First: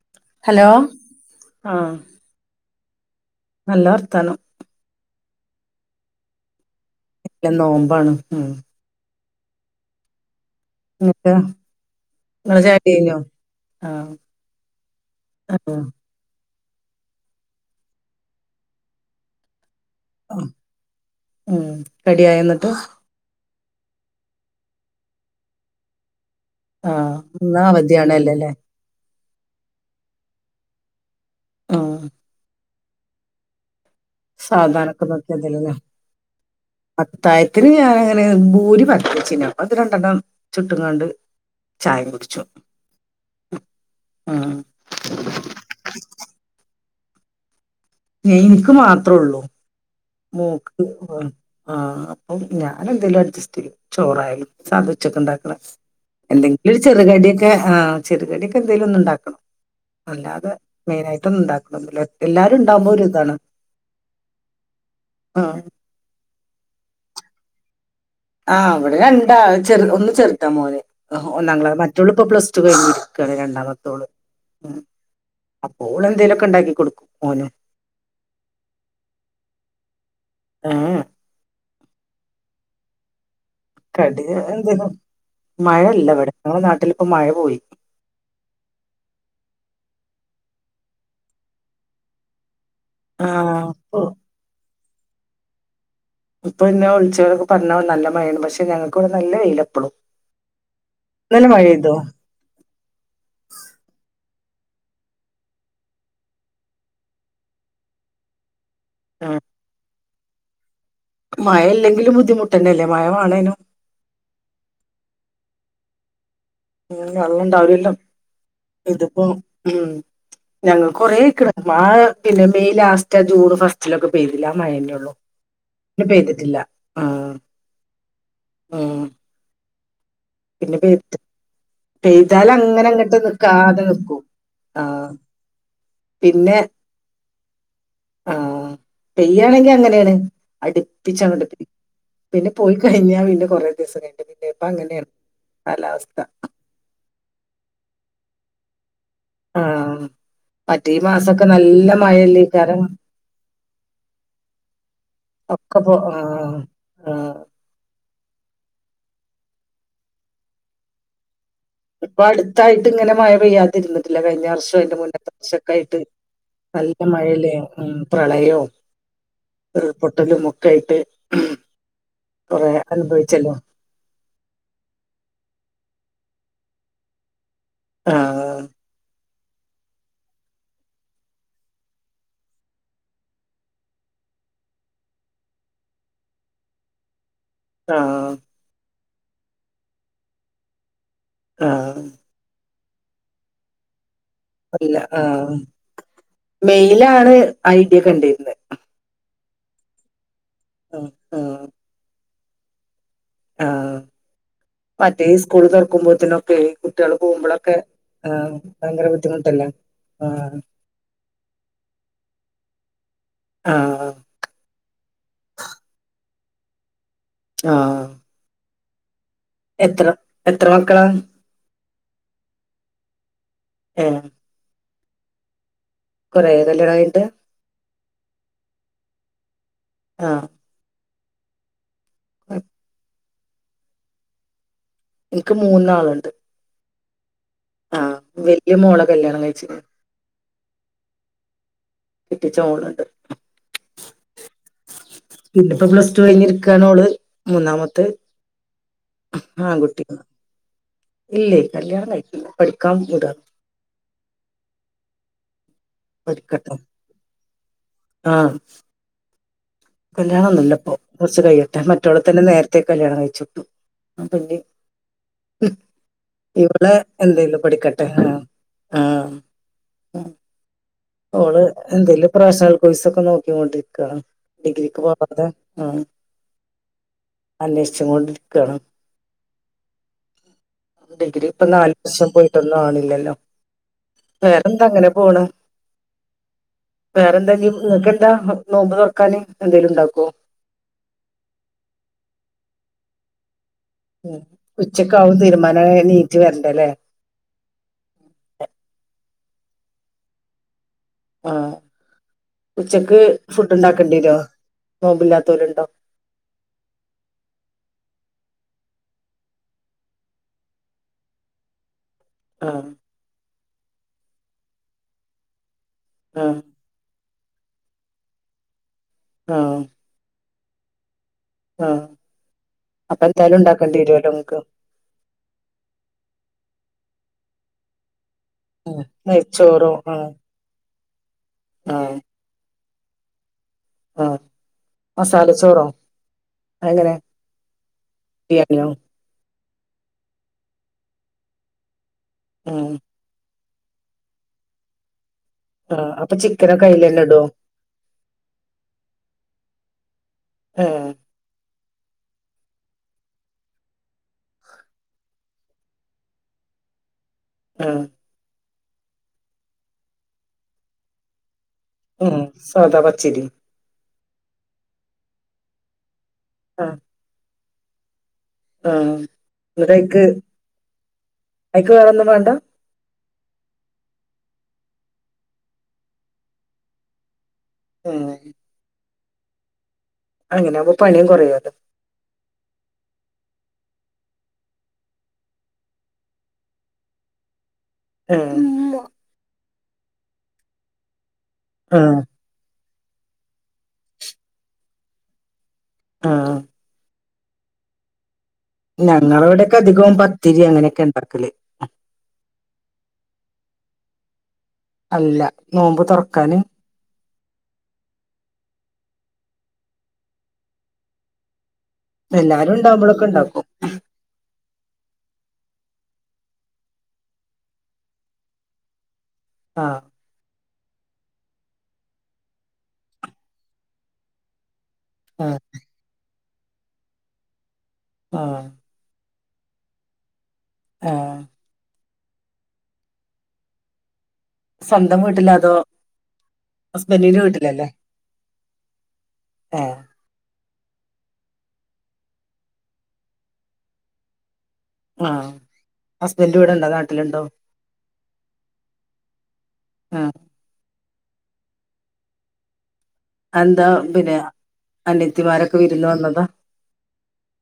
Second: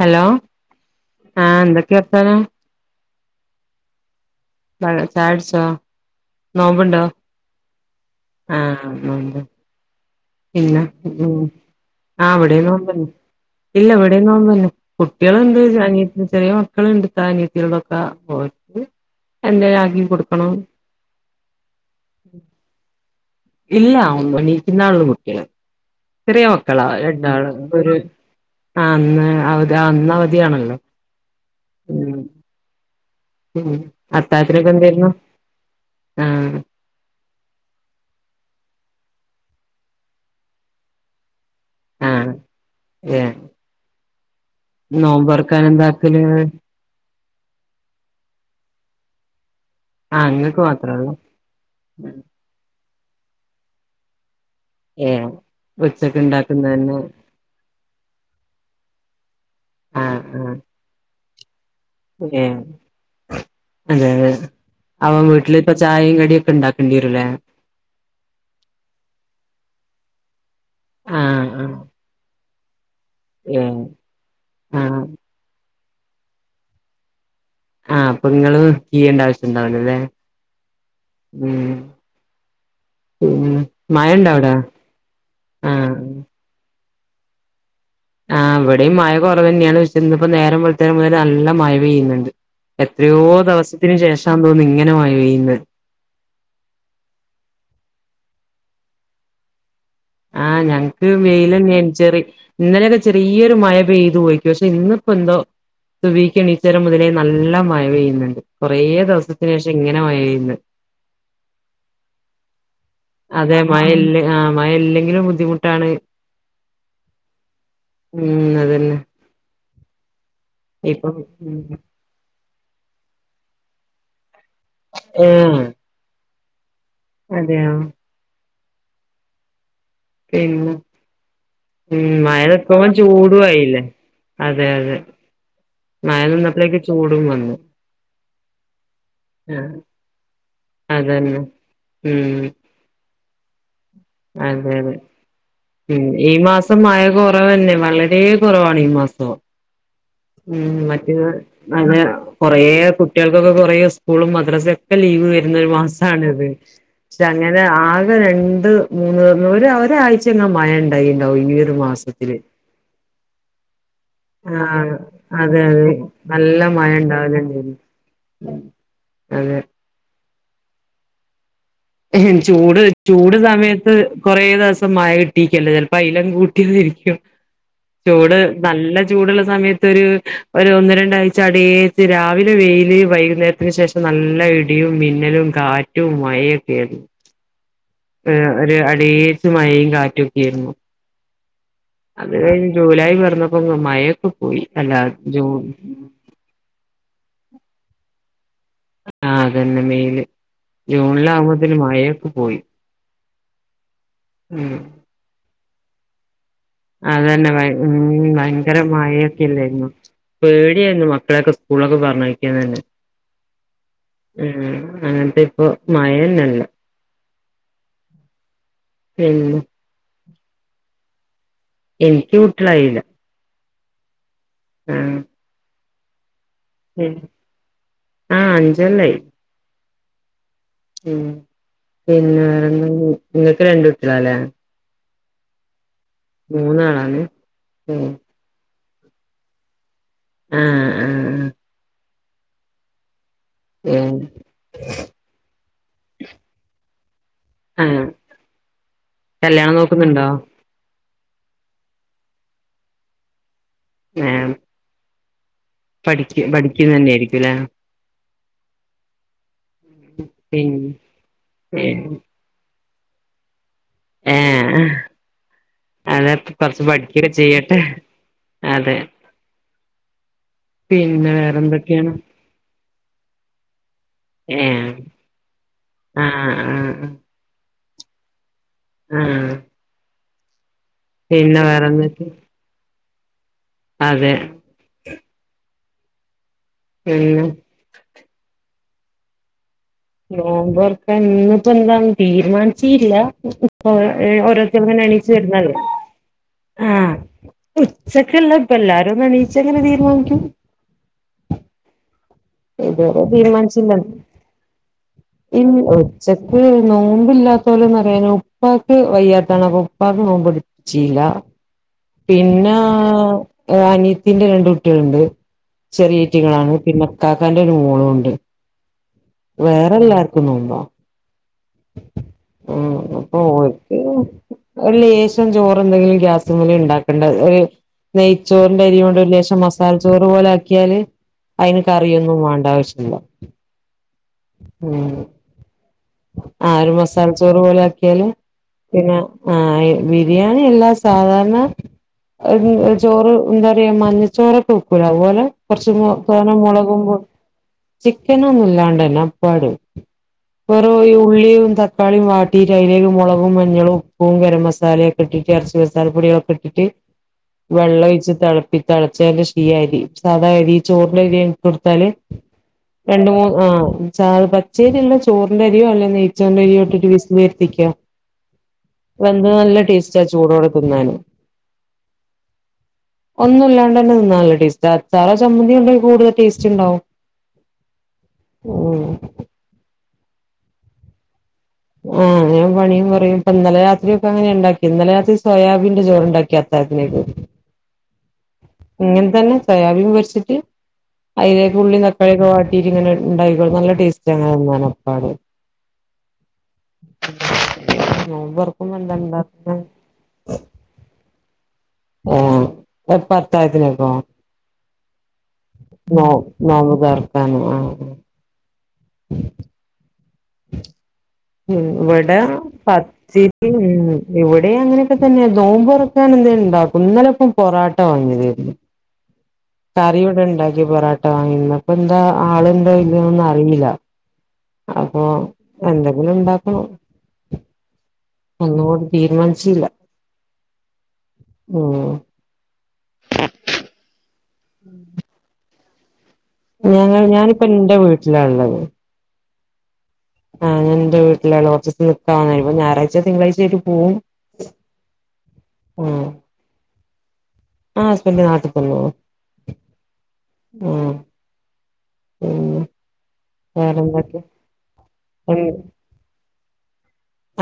hello ആ ആഹ് എന്തൊക്കെയർത്താനം നല്ല വർത്താനം ചായുടിച്ചോ നോമ്പുണ്ടോ ഇല്ല നോമ്പാണ് ഉം ആഹ് നോമ്പ് പിന്നെ എന്നിട്ട് ഉം ആഹ് നിങ്ങളെ ഇവിടെയും ചായ നോമ്പ് കുടി തന്നെ കഴിഞ്ഞോ ഇല്ല ആഹ് ഇവിടെ നോമ്പ് തന്നെ കുട്ടികളുണ്ട് അനി ചെറിയ മക്ക ളിണ്ട് ത്ത അനിയത്തീടെ മക്ക [unintelligible] ആ ഉം റെഡിയായ എന്നിട്ട് ഇല്ല [unintelligible] എണീക്കുന്നുള്ളൂ കുട്ടിയള് ചെറിയ മക്കളാ ആഹ് രണ്ടാള് ഇന്ന് ഒരു അവധിയാണല്ലോല്ലേ ആ ഇന്ന് അവധി ഇന്ന് അവധിയണല്ലോ ആഹ് ഉം അത്താഴ്ത്തിനൊക്കെ സാവധാനൊക്കെ എന്തരുന്നു നോക്കിയതല്ലേ ആഹ് അത്തായത്തിന് ഞാനങ്ങനെ ഭൂരി പരത്തിച്ചിന അപ്പ അത് രണ്ടെണ്ണം ചുട്ടുംങ്ങാണ്ട് ചായ കുടിച്ചു ഉം നോമ്പർക്കാന എന്താക്കല് എനിക്ക് മാത്രേ ഉള്ളൂ ആഹ് ഇങ്ങക്ക് മോക്ക് മാത്രേ ഉള്ളൂ ആഹ് അപ്പൊ ഞാൻ അതെന്തേലും അഡ്ജസ്റ്റ് ചെയ്യും ചോറായാലും [unintelligible] ഏ വച്ചൊക്കെ ഉണ്ടാക്കണം ഉച്ചക്ക് എന്തെങ്കിലും ഒരു ഉണ്ടാക്കുന്നന്നെ ചെറുകടിയൊക്കെ ആ ചെറുകടിയൊക്കെ എന്തെങ്കലും ഒന്നു ഉണ്ടാക്കണം ആഹ് അല്ലാതെ ആഹ് മെയിനായിട്ടൊന്നും ഇണ്ടാക്ക ഏ എല്ലാരും ഇണ്ടാവുമ്പോ ഒരു ഇതാണ് അതെ അതെ അവൻ ആ വീട്ടിലിപ്പ ചായയും കടിയൊക്കെ ഇണ്ടാക്കേണ്ടിവരുല്ലേ ആഹ് അവിടെ രണ്ടാള് ചെറ് ഒന്ന് ചെറ്താ മോന് ആഹ് ഒന്നാം ആഹ് ക്ലാസ് മറ്റോള് ഇപ്പൊ പ്ലസ് ടു കഴിഞ്ഞി ഏ രണ്ടാമത്തോള് ഉം ആഹ് അപ്പോ ഓള് എന്തേലുഒക്കെ ഉണ്ടാക്കി കൊടുക്കും ഓന് ആഹ് അപ്പൊ നിങ്ങള് ചെയ്യേണ്ട ആവശ്യംണ്ടാവുല അല്ലേ ഏഹ് ഉം പിന്നെ മഴ കടി ഇണ്ട അവിടെ എന്തേലും ആഹ് മഴഇല്ല ഇവിടെ ഞങ്ങടെ നാട്ടിലിപ്പോ മഴ പോയി ആ ഇവിടെയും മഴ കുറവ് തന്നെയാണ് പക്ഷെ ഇന്നിപ്പോ നേരം വെളുത്തരം മുതൽ നല്ല മയ പെയ്യുന്നുണ്ട് എത്രയോ ആഹ് ദിവസത്തിന് ഇപ്പൊ ശേഷാ തോന്നുന്നു ഇങ്ങനെ മയ പെയ്യുന്നത് ഇപ്പൊ ഇന്നെ വിളിച്ചവരൊക്കെ പറഞ്ഞ നല്ല മഴാണ് പക്ഷെ ഞങ്ങൾക്കിവിടെ നല്ല വെയിലപ്പളും ആഹ് ഞങ്ങക്ക് വെയിലുന്നെയാണ് ചെറി ഇന്നലെയൊക്കെ ചെറിയൊരു മയ പെയ്തു പോയി പക്ഷെ ഇന്നിപ്പോ എന്തോ സുബിക്ക് എണീച്ചേരം മുതലേ നല്ല മയ പെയ്യുന്നുണ്ട് കൊറേ ദിവസത്തിന് ശേഷം ഇങ്ങനെ മയ പെയ്യുന്നേ മഴല്ലെിലും ബുദ്ധിമുട്ടന്നെല്ലേ മഴ വാണേനും അതെ മയ ഇല്ലെ മയഇല്ലെങ്കിലും ബുദ്ധിമുട്ടാണ് ഉം വെള്ള ഇണ്ടാവില്ലല്ലോ ഉം അതന്നെ ഇതിപ്പോ ഉം ഞങ്ങൾ ഇപ്പം കൊറേയ്ക്ക്ണ് മയ പിന്നെ മെയ് ലാസ്റ്റ് ആ ജൂണ് ഫസ്റ്റിലൊക്കെ പെയ്തു എല്ലാ മഴന്നേയുള്ളൂ ഏഹ് പെയ്തിട്ടില്ല അതെയോ ആഹ് പിന്നെ പെയ് ഉം മഴനിക്കുമ്പോം ചൂടുആയില്ലേ നിക്കും അതെ ആ അതെ മഴ നിന്നപ്പോളേക്കും ചൂടും വന്നു ആഹ് പെയ്യയാണെങ്കി ആഹ് അങ്ങനെയാണ് അതന്നെ അടുപ്പിച്ചാണ്പ്പ ഉം പിന്നെ പോയി കഴിഞ്ഞാ പിന്നെ കൊറെ അതെ അതെ ഉം കാലാവസ്ഥ ഈ മാസം മഴ കുറവ്ന്നെ വളരെ ഒതേ കുറവാണ് ഈ മാസം ആ ഉം മറ്റേ ഈ മറ്റ് മാസമൊക്കെ അ നല്ല മഴയല്ലേ കൊറെ കാരണം കുട്ടികൾക്കൊക്കെ കൊറേ സ്കൂളും മദ്രസയും ഒക്കെ ലീവ് വ ഒക്കെ പോ ആ മാസണ് ഇത് ആ അങ്ങനെ ആ രണ്ട് മൂന്ന് ഒരാഴ്ചങ്ങ മഴ ഉണ്ടായിണ്ടാവും ഒരു ഒരുപ്പോ മാസത്തില് അടുത്തായിട്ട് ഇങ്ങനെ മഴ പെയ്യാതിരുന്നത് ട്ടില കഴിഞ്ഞ വർഷം ആഹ് അതിന്റെ മുന്നത്തെ വർഷ അതെ ഒക്കെ അതെ ആയിട്ട് മഴ നല്ല മഴയില് ഉണ്ടാവലുണ്ടായിരുന്നു ഉ പ്രളയവും അതെ ഒരു പൊട്ടലുമൊക്കയിട്ട് ചൂട് ചൂട് സമയത്ത് കൊറെേ ദിവസം മഴ കിട്ടീക്കല്ല ചിലപ്പോ അല കൂട്ട രിക്ക ചൂട് ആഹ് നല്ല ചൂടുള്ള സമയത്ത് ഒരു ഒന്ന രണ്ടാഴ്ച അടച്ച് രാവിലെ വെയില് വൈകുന്നേരത്തിന് ശേഷം നല്ല ഇടിയും മിന്നലും കാറ്റും മഴയൊക്കയരുന്നു ഏ ആഹ് ഒരു അടേച്ച് മഴയും കാറ്റൊക്കൊയിരുന്നു ആ ജൂലായി പറഞ്ഞപ്പ മഴക്കും അല്ല ആ മെയിലാണ് ഐഡിയ കണ്ടിരുന്നത് ആ അതന്നെ മെയില് ആഹ് ജൂണിലാവകുമ്പോതല് മഴയൊക്കെ പോയി ആ ഉം മറ്റേ സ്കൂള് തുറക്കുമ്പോത്തന അതന്നെ ഉ ഭയങ്കര മഴൊക്കെ ഇല്ലായിരുന്നു ആഹ് പേടിയായിരുന്നു മക്കളൊക്കെ സ്കൂളൊക്കെ പറഞ്ഞ വക്കന്ന് തന്നെ ആഹ് ഉം അങ്ങനത്തെ ഇപ്പൊ മയന്നല്ല ആ പിന്നെ എത്ര എത്ര മക്കളാ എനിക്ക് കുട്ടികളായില്ല ആ ഉം കല്യാണം കഴിഞ്ഞിട്ട് ആ അഞ്ചല്ലായി ആ ഉം പിന്നെ വേറെ നിങ്ങക്ക് രണ്ടുട്ടികളല്ലേ എനിക്ക് മൂന്നാള മൂന്നാളാണ് ഈ മോള കല്യാണം കഴിച്ചിത് ആ ആ ആ ആ കെട്ടിച്ച മോളുണ്ട് ഏഹ് പിന്നപ്പോ പ്ലസ് ടു കഴിഞ്ഞ ഇരിക്കണോഓള് മൂന്നാമത്തെ ആഹ് കല്യാണം ആൺകുട്ടിയ നോക്കുന്നുണ്ടോ ഇല്ലേ കല്യാണം ആയിക്ക പഠിക്കാൻ മുട ഏ പഠ പഠിക്കുന്ന തന്നെയ ആയിരിക്കും അല്ലെ ആ കല്യാണം ഒന്നുമ ഇല്ല പിന്നെ ഇപ്പോ കുറച്ച് കഴിയട്ടെ മറ്റുള്ള ഏഹ് തന്നെ നേരത്തെ കല്യാണം കഴിച്ചിട്ടു അപ്പൊ ഇനി ഏഹ് അതെ കൊറച്ച് പഠിക്കൊക്കെ ഇവളെഎന്തെങ്കിലും ചെയ്യട്ടെ പഠിക്കട്ടെ ആ അതെ ആ പിന്നെ ഓൾ വേറെന്തൊക്കെയാണ് എന്തെലും പ്രൊഫഷണൽ കോഴ്സ് ഒക്കെ നോക്കോണ്ടിരിക്കാണ് ഏഹ് ഡിഗ്രിക്ക് പോവാതെ ആഹ് അന്വേഷിച്ച കൊണ്ടിരിക്കണം ഉം ഡിഗ്രി ഇപ്പൊ നാല് വർഷം പോയിട്ടൊന്നും ആണില്ലല്ലോ അതെ വേറെന്താ അങ്ങനെ പോണ പിന്നെ വേറെന്താ നിനക്കെന്താ നോമ്പ് തുറക്കാന് എന്തേലും ഉണ്ടാക്കോ നോമ്പർക്ക ഇന്നിപ്പോ എന്താ തീരുമാനിച്ചില്ല ഓ ഉം ഓരോരുത്തരങ്ങന എണീച്ച് ഉച്ചക്കാവും വരുന്നല്ലേ തീരുമാനായ നീറ്റ് വരണ്ടല്ലേ ആ ഉച്ചക്ക്ള്ള ഇപ്പ എല്ലാരും നണീയിച്ച അങ്ങനെ തീരുമാനിക്കും ആ ഉച്ചക്ക് ഫുഡ് ഉണ്ടാക്കേണ്ടിരോ നോമ്പില്ലാത്തോലുണ്ടോ ഒച്ചക്ക് നോമ്പില്ലാത്തോലെന്ന അനെ ഉപ്പാക്ക് വയ്യാത്തണ അപ്പൊ ഉപ്പാക്ക് നോമ്പ പിടിപ്പിച്ചീല്ല പിന്നെ ആഹ് അനീത്തിൻ്റെ രണ്ട് കുട്ടികളുണ്ട് ആഹ് ചെറിയറ്റികളാണ് പിന്നെ ക്കാക്കാന്റെ ഒരു മോളുണ്ട് വേറെല്ലാർക്കും നോമ്പാ ആ ഉം അപ്പൊൽക്ക് ഒരു ലേശം ചോറ് എന്തെങ്കിലും ഗ്യാസ്മ്മൽ ഉണ്ടാ ഉണ്ട ഒരു നെയ്ച്ചോറിന്റെ അരി ഉം കൊണ്ട് ഒരു ലേശം നെയ്ച്ചോറോ മസാല ചോറ് ആഹ് പോലെ ആക്കിയാല് അയിന് കറിയൊന്നും വേണ്ട ആവശ്യമില്ല ആ മസാല ചോറോ ആ ഒരു അതെങ്ങനെ മസാല ചോറ് പോലെ ആക്കിയാല് ബിരിയാണിയോ പിന്നെ ആ ബിരിയാണി എല്ലാം സാധാരണ ആഹ് ഒരു ചോറ് എന്താ പറയാ മഞ്ഞച്ചോറൊക്കെ വെക്കൂല അതുപോലെ കൊറച്ച് ആഹ് അപ്പൊ തോനം ചിക്കനൊക്കെ മുളകുമ്പോൾ അയിലന്നെ ഇടോ ചിക്കനൊന്നും ഇല്ലാണ്ടന്നെ അപ്പാട് വെറോ ആഹ് ഈ ഉള്ളിയും ത തക്കാളിയും വാട്ടിയിട്ട് അയിലേക്ക് മുളകും മഞ്ഞളും ഉപ്പും ഗരം മസാലയൊക്കെ ഇട്ടിട്ട് ഇറച്ചി മസാല പൊടികളൊക്കെ ഇട്ടിട്ട് ആഹ് വെള്ളം ഒഴിച്ച് തിളപ്പി തിളച്ചതിന്റെ ശ്രീ അരി സാദാ അരി ചോറിൻ്റെരി കൊടുത്താല് ഉം സാദാ രണ്ട് പച്ചരി മൂന്ന് ആ ച പച്ചേരി ഉള്ള ചോറിന്റെ അരിയോ അല്ലെ നെയ്ച്ചോന്റെ അരിയോ ആഹ് ഇട്ടിട്ട് വിസ് വരുത്തിക്കുക ആഹ് വന്ത് നല്ല എന്നിട്ട് ടേസ്റ്റാ അയിക്ക് ചൂടോടെ തിന്നാന് അയിക്ക് വേറൊന്നും വേണ്ട ഒന്നും ഇല്ലാണ്ട് തന്നെ നിന്ന നല്ല ടേസ്റ്റ് അച്ചാറ ചമ്മന്തിണ്ട കൂടുതൽ ടേസ്റ്റ് ഉണ്ടാവും ഉം ഉം അങ്ങനാവുമ്പോ പണിയും കുറയല്ലോ ആഹ് ഞാൻ പണിയും പറയും ഇപ്പ ഇന്നലെ രാത്രി ഒക്കെ അങ്ങനെ ഉണ്ടാക്കി ഇന്നലെ രാത്രി സോയാബീന്റെ ചോറ് ഉണ്ടാക്കിയാത്ത [unintelligible] ആ സോയാബീൻ പൊരിച്ചിട്ട് അതിലേക്ക് ഉള്ളി ആഹ് തക്കളിയൊക്കെ വാ തീരിങ്ങനെ ഉണ്ടായിക്കോള നല്ല ടേസ്റ്റ് അങ്ങനെന്നാണ് അപ്പാട് ആ ഉ ഞങ്ങള ഇവിടെയൊക്കെ അധികവും പത്തിരി അങ്ങനെയൊക്കെ ഉണ്ടാക്കല് ആ പത്തായത്തിനക്കോ അല്ല നോമ്പ് നോ തുറക്കാന് നോമ്പ് തുറക്കാൻ ആ ഉ ഉ ഉം ഇവിടെ എല്ലാരും ഉണ്ടാവുമ്പോഴൊക്കെ ഉണ്ടാക്കും പത്തിരി ഉം ഇവിടെ അങ്ങനെയൊക്കെ തന്നെ നോമ്പുറ കാന എന്ത ഉണ്ടാക്കും ഇന്നലെ ഇപ്പം പൊറോട്ട വന്നി തരുന്നു ആഹ് കറിവിടെ ഉണ്ടാക്ക പൊറട്ട വാങ്ങി അപ്പൊ എന്താ ആളണ്ടോ ഇല്ലൊന്നും അറിയില്ല അപ്പൊ എന്തെങ്കിലും ഉണ്ടാക്കണോ ആഹ് ഒന്നുകുടി തീരുമാനി ചില്ല ആഹ് ഉം സ്വന്തം വീട്ടില്ല അതോ ഞങ്ങ ഹസ്ബൻഡിന്റെ ഞാനിപ്പോ വീട്ടിലല്ലേ എന്റെ വീട്ടിലാള്ളത് ഏഹ് ആഹ് ഞാ എന്റെ വീട്ടില കുറച്ച് ദിവസം നിക്കാ വന്നായിപ്പ ഞായറാഴ്ച തിങ്കളാഴ്ചായിട്ട് പോവും ആ ഹസ്ബൻ്റ് ഇവിടെണ്ടോ നാട്ടിലുണ്ടോ ആ ഹസ്പന് നാട്ട പോണോ ആഹ് ആ ഉം എന്താ പിന്നെ അനയത്തിമാരൊക്കെ വിരുന്നു വന്നതാ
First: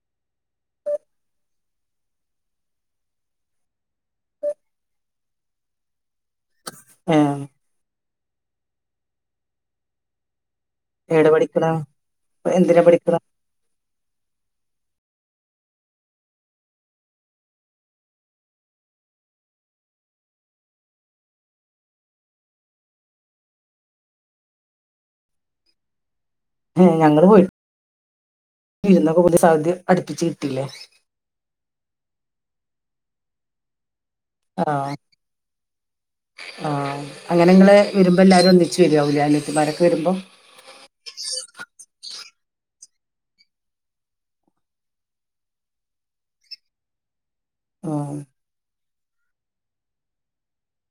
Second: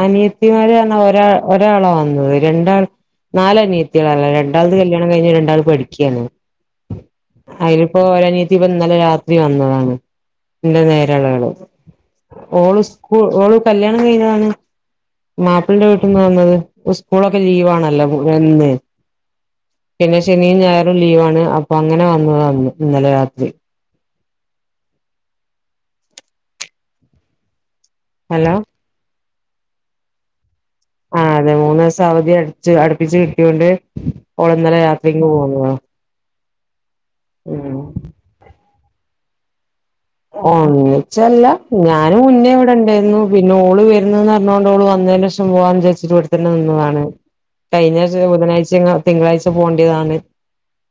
അനിയത്തിമാരാണ് ഒരാ ഒരാളാ വന്നത് രണ്ടാൾ നാല് അനിയത്തികളാള്ളേ രണ്ടാളത് കല്യാണം കഴിഞ്ഞ് രണ്ടാള് പഠിക്കാണ് ആ ഏ ഒരനിയത്തി ഇപ്പ ഇന്നലെ രാത്രി വന്നതാണ് എന്റെ എവിടെ നേരളളവള് പഠിക്കണ ഓള് എന്തിനാ സ്കൂ പഠിക്കണ ഓള് കല്യാണം കഴിഞ്ഞാണ് മാപ്പിളിടെ വീട്ടിന്ന് വന്നത് ഉസ്കൂളൊക്കെ ലീവ് ആണല്ലോ എന്ന് പിന്നെ ശനിയും ഞായറും ലീവാണ് അപ്പൊ അങ്ങനെ വന്നതാ ഒന്ന് ഇന്നലെ രാത്രി ഞങ്ങള് പോയി ഹലോ വിരുന്നൊക്കെ പുതിയ അടുപ്പിച്ച് കിട്ടിയില്ലേ ആ അതെ മൂന്ന് ദിവസം അവധി അടച്ച് അടുപ്പിച്ച് കിട്ടിയൊണ്ട് ഓള് ഇന്നലെ രാത്രിങ് പോന്നതാ ആഅങ്ങനെ ഇങ്ങള് ഉം വരുമ്പോ എല്ലാരും ഒന്നിച്ച് വരാവൂല്ലേ അനി യത്തിമാരൊ ആഒന്നിച്ചല്ല ഞാന് മുന്നേ ഇടെണ്ടേർന്നു പിന്നെ ഓള് വരുന്നന്ന് അറഞ്ഞോണ്ട് ഓള് വന്നേൻ്റെഷം പോവാന്ന് വിചാരിച്ചിട്ട് ഇവിടത്തന്നെ നിന്നതാണ് കഴിഞ്ഞ ആഹ് ചൊ ബുധനാഴ്ച ങ്ങ തിങ്കളാഴ്ച പോണ്ടിതാണ്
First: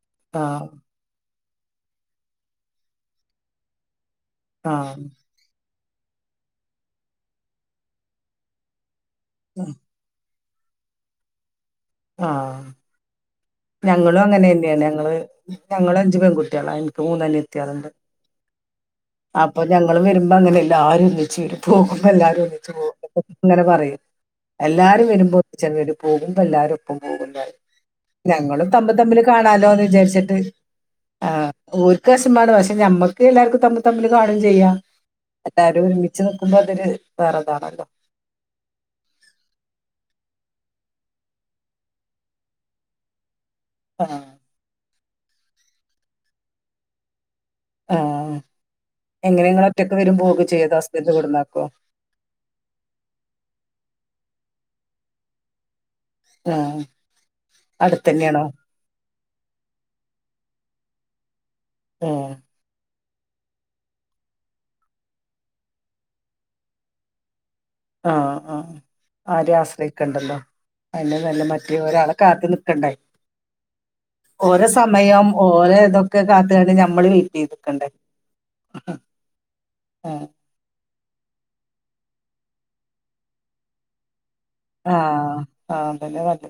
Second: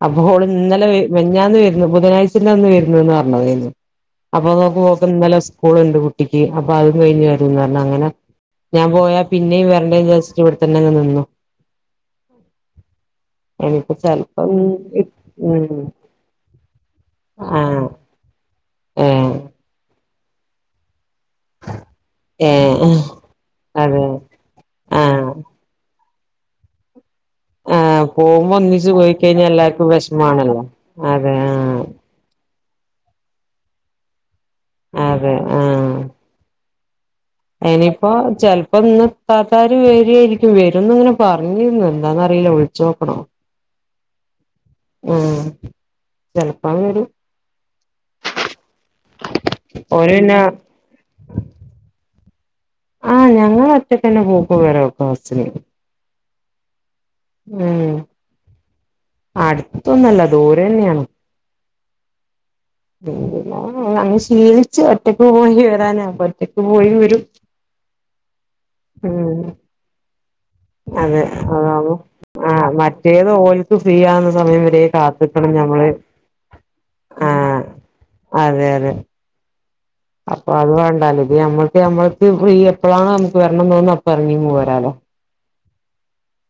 അപ്പോപ്പോ ഓള് ആഹ് ഇന്നലെ വരു ഞാന്ന് വരുന്നു ബുധനാഴ്ചന്റെന്ന് വരുന്നുന്ന് പറഞ്ഞതാരുന്നു അപ്പൊ നോക്ക് മോക്ക് ആഹ് ഇന്നലെ സ്‌ കൂളുണ്ട് കുട്ടിക്ക് അപ്പൊ അതും കഴിഞ്ഞ് വരുംന്ന് പറഞ്ഞ് അങ്ങനെ ഞാൻ പോയാ പിന്നെയും വരണ്ടെന്ന്ചാരിച്ച് ഇവിടെത്തന്നെ അങ്ങ് നിന്നു ആ എനിക്ക് ഞങ്ങളും ചെലപ്പം അങ്ങനെന്നെയാണ് ഞങ്ങള് ഉം ഞങ്ങള് അഞ്ചു പെൺകുട്ടികള എനിക്ക് മൂന്ന് അനിയത്തിള് ആഹ് ഇണ്ട് ഏഹ് അപ്പൊ ഞങ്ങളും വരുമ്പോ അങ്ങനെല്ലാരും വരും ച്ചീരി പോകുമ്പോ എല്ലാരും ഒന്നിച്ച് പോവും ഏഹ് ന്നിട്ട് ഇങ്ങനെ പറയും അതെ എല്ലാരും ആഹ് വരുമ്പോ ഒന്നിച്ചങ്ങ് വരും പോകുമ്പോ എല്ലാരും ഒപ്പം പോകും പറയും ആഹ് പോകുമ്പോ ഞങ്ങളും ഒന്നിച്ച് പോയി തമ്മിതമ്മില് കഴിഞ്ഞാൽ കാണാലോന്ന് എല്ലാർക്കും വിചാരിച്ചിട്ട് വിഷമാണല്ലോ ആ അതെ ആഹ് ഓരക്ക് വെശമാണ് പഷേ ഞമ്മക്ക് എല്ലാവർക്കും തമ്മിൽ തമ്മിൽ കാണും ചെയ്യാം അതെ എല്ലാരും ഒരുമിച്ച് നിക്കുമ്പോ അതൊരു വേറെതാണല്ലോ അയ്നിപ്പോ ചെലപ്പോ ഇന്ന് ഇത്താത്താര് വെരുയിരിക്കും വരുംന്ന് ഇങ്ങനെ പറഞ്ഞിരുന്ന് എന്താന്നറിയില്ല വിളിച്ചു നോക്കണം ആ ഉം ചെലപ്പാ വരും ആഎങ്ങനെങ്ങള് ഒറ്റക്ക് ഓര് വരും പിന്നെ പോവുക്കെ ചെയ്യോ അതോ ഹസ്ബൻ്റ് കൊടുന്നാക്കോ ആഞങ്ങള് ഒറ്റക്കന്നെ പോക്കും വരവൊക്കെ ബസിന് ആ അടുത്തന്നെണോ അടുത്തൊന്നു അല്ല ദൂരെന്നെയാണ് ആ പിന്നെ അങ്ങ് ശീലിച്ച് ഒറ്റക്ക് പോയി വരാനപ്പ ഒറ്റക്ക് പോയി വരും ആആ ഉം ആരേം ആശ്രയിക്കണ്ടല്ലോ അയന്നെ അതെ നല്ലേ മറ്റേ അതാവും ഒരാളെ കാത്തു ആഹ് നിക്കണ്ടെ മറ്റേത് ഓൽക്ക് ഫ്രീ ആവുന്ന സമയം ഓരെ വരെ സമയം ഓ കാത്ത്ക്കണം ഓരെ ഞമ്മള് ഇതൊക്കെ കാത്തുകണ്ട് ഞമ്മള് വെയിറ്റീത് ആഹ് നിക്കണ്ടേ അതെ അതെ ആഹ് അപ്പൊ അത് വേണ്ടാലോ ത് ഞമ്മൾക്ക് ഞമ്മൾക്ക് ഫ്രീ എപ്പോഴാണോ നമുക്ക് വരണംന്ന് തോന്നുന്ന് അപ്പ എറങ്ങിങ്ങ് പോരാലോ ആ അതന്നെ പാട്ട്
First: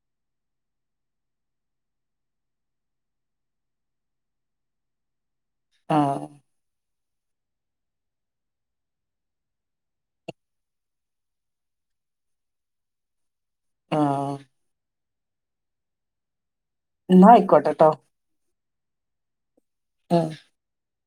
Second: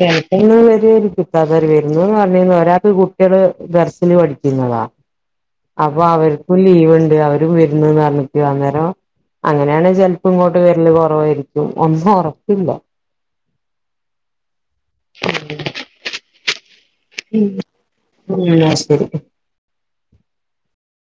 ചെലപ്പന്ന് വരുരേരിക്കും ഇത്താത്താര് വരുന്നുന്ന് പറഞ്ഞേർന്നു ഒരാക്ക് കുട്ടിള് ദർശില് പഠിക്കുന്ന പോവാ അപ്പൊ ആഹ് അവർക്കും ലീവ്ണ്ട് അവരും വരുന്ന് പറഞ്ഞിട്ടു അന്നേരം അങ്ങനെയാണെ ചെലപ്പോ ഇങ്ങോട്ട് വരല് കൊറവായിരിക്കും ഒന്നും ഉറപ്പില്ല ആ ഉം എന്നാ ആയിക്കോട്ടെ ട്ടോ [inaudible] ആഹ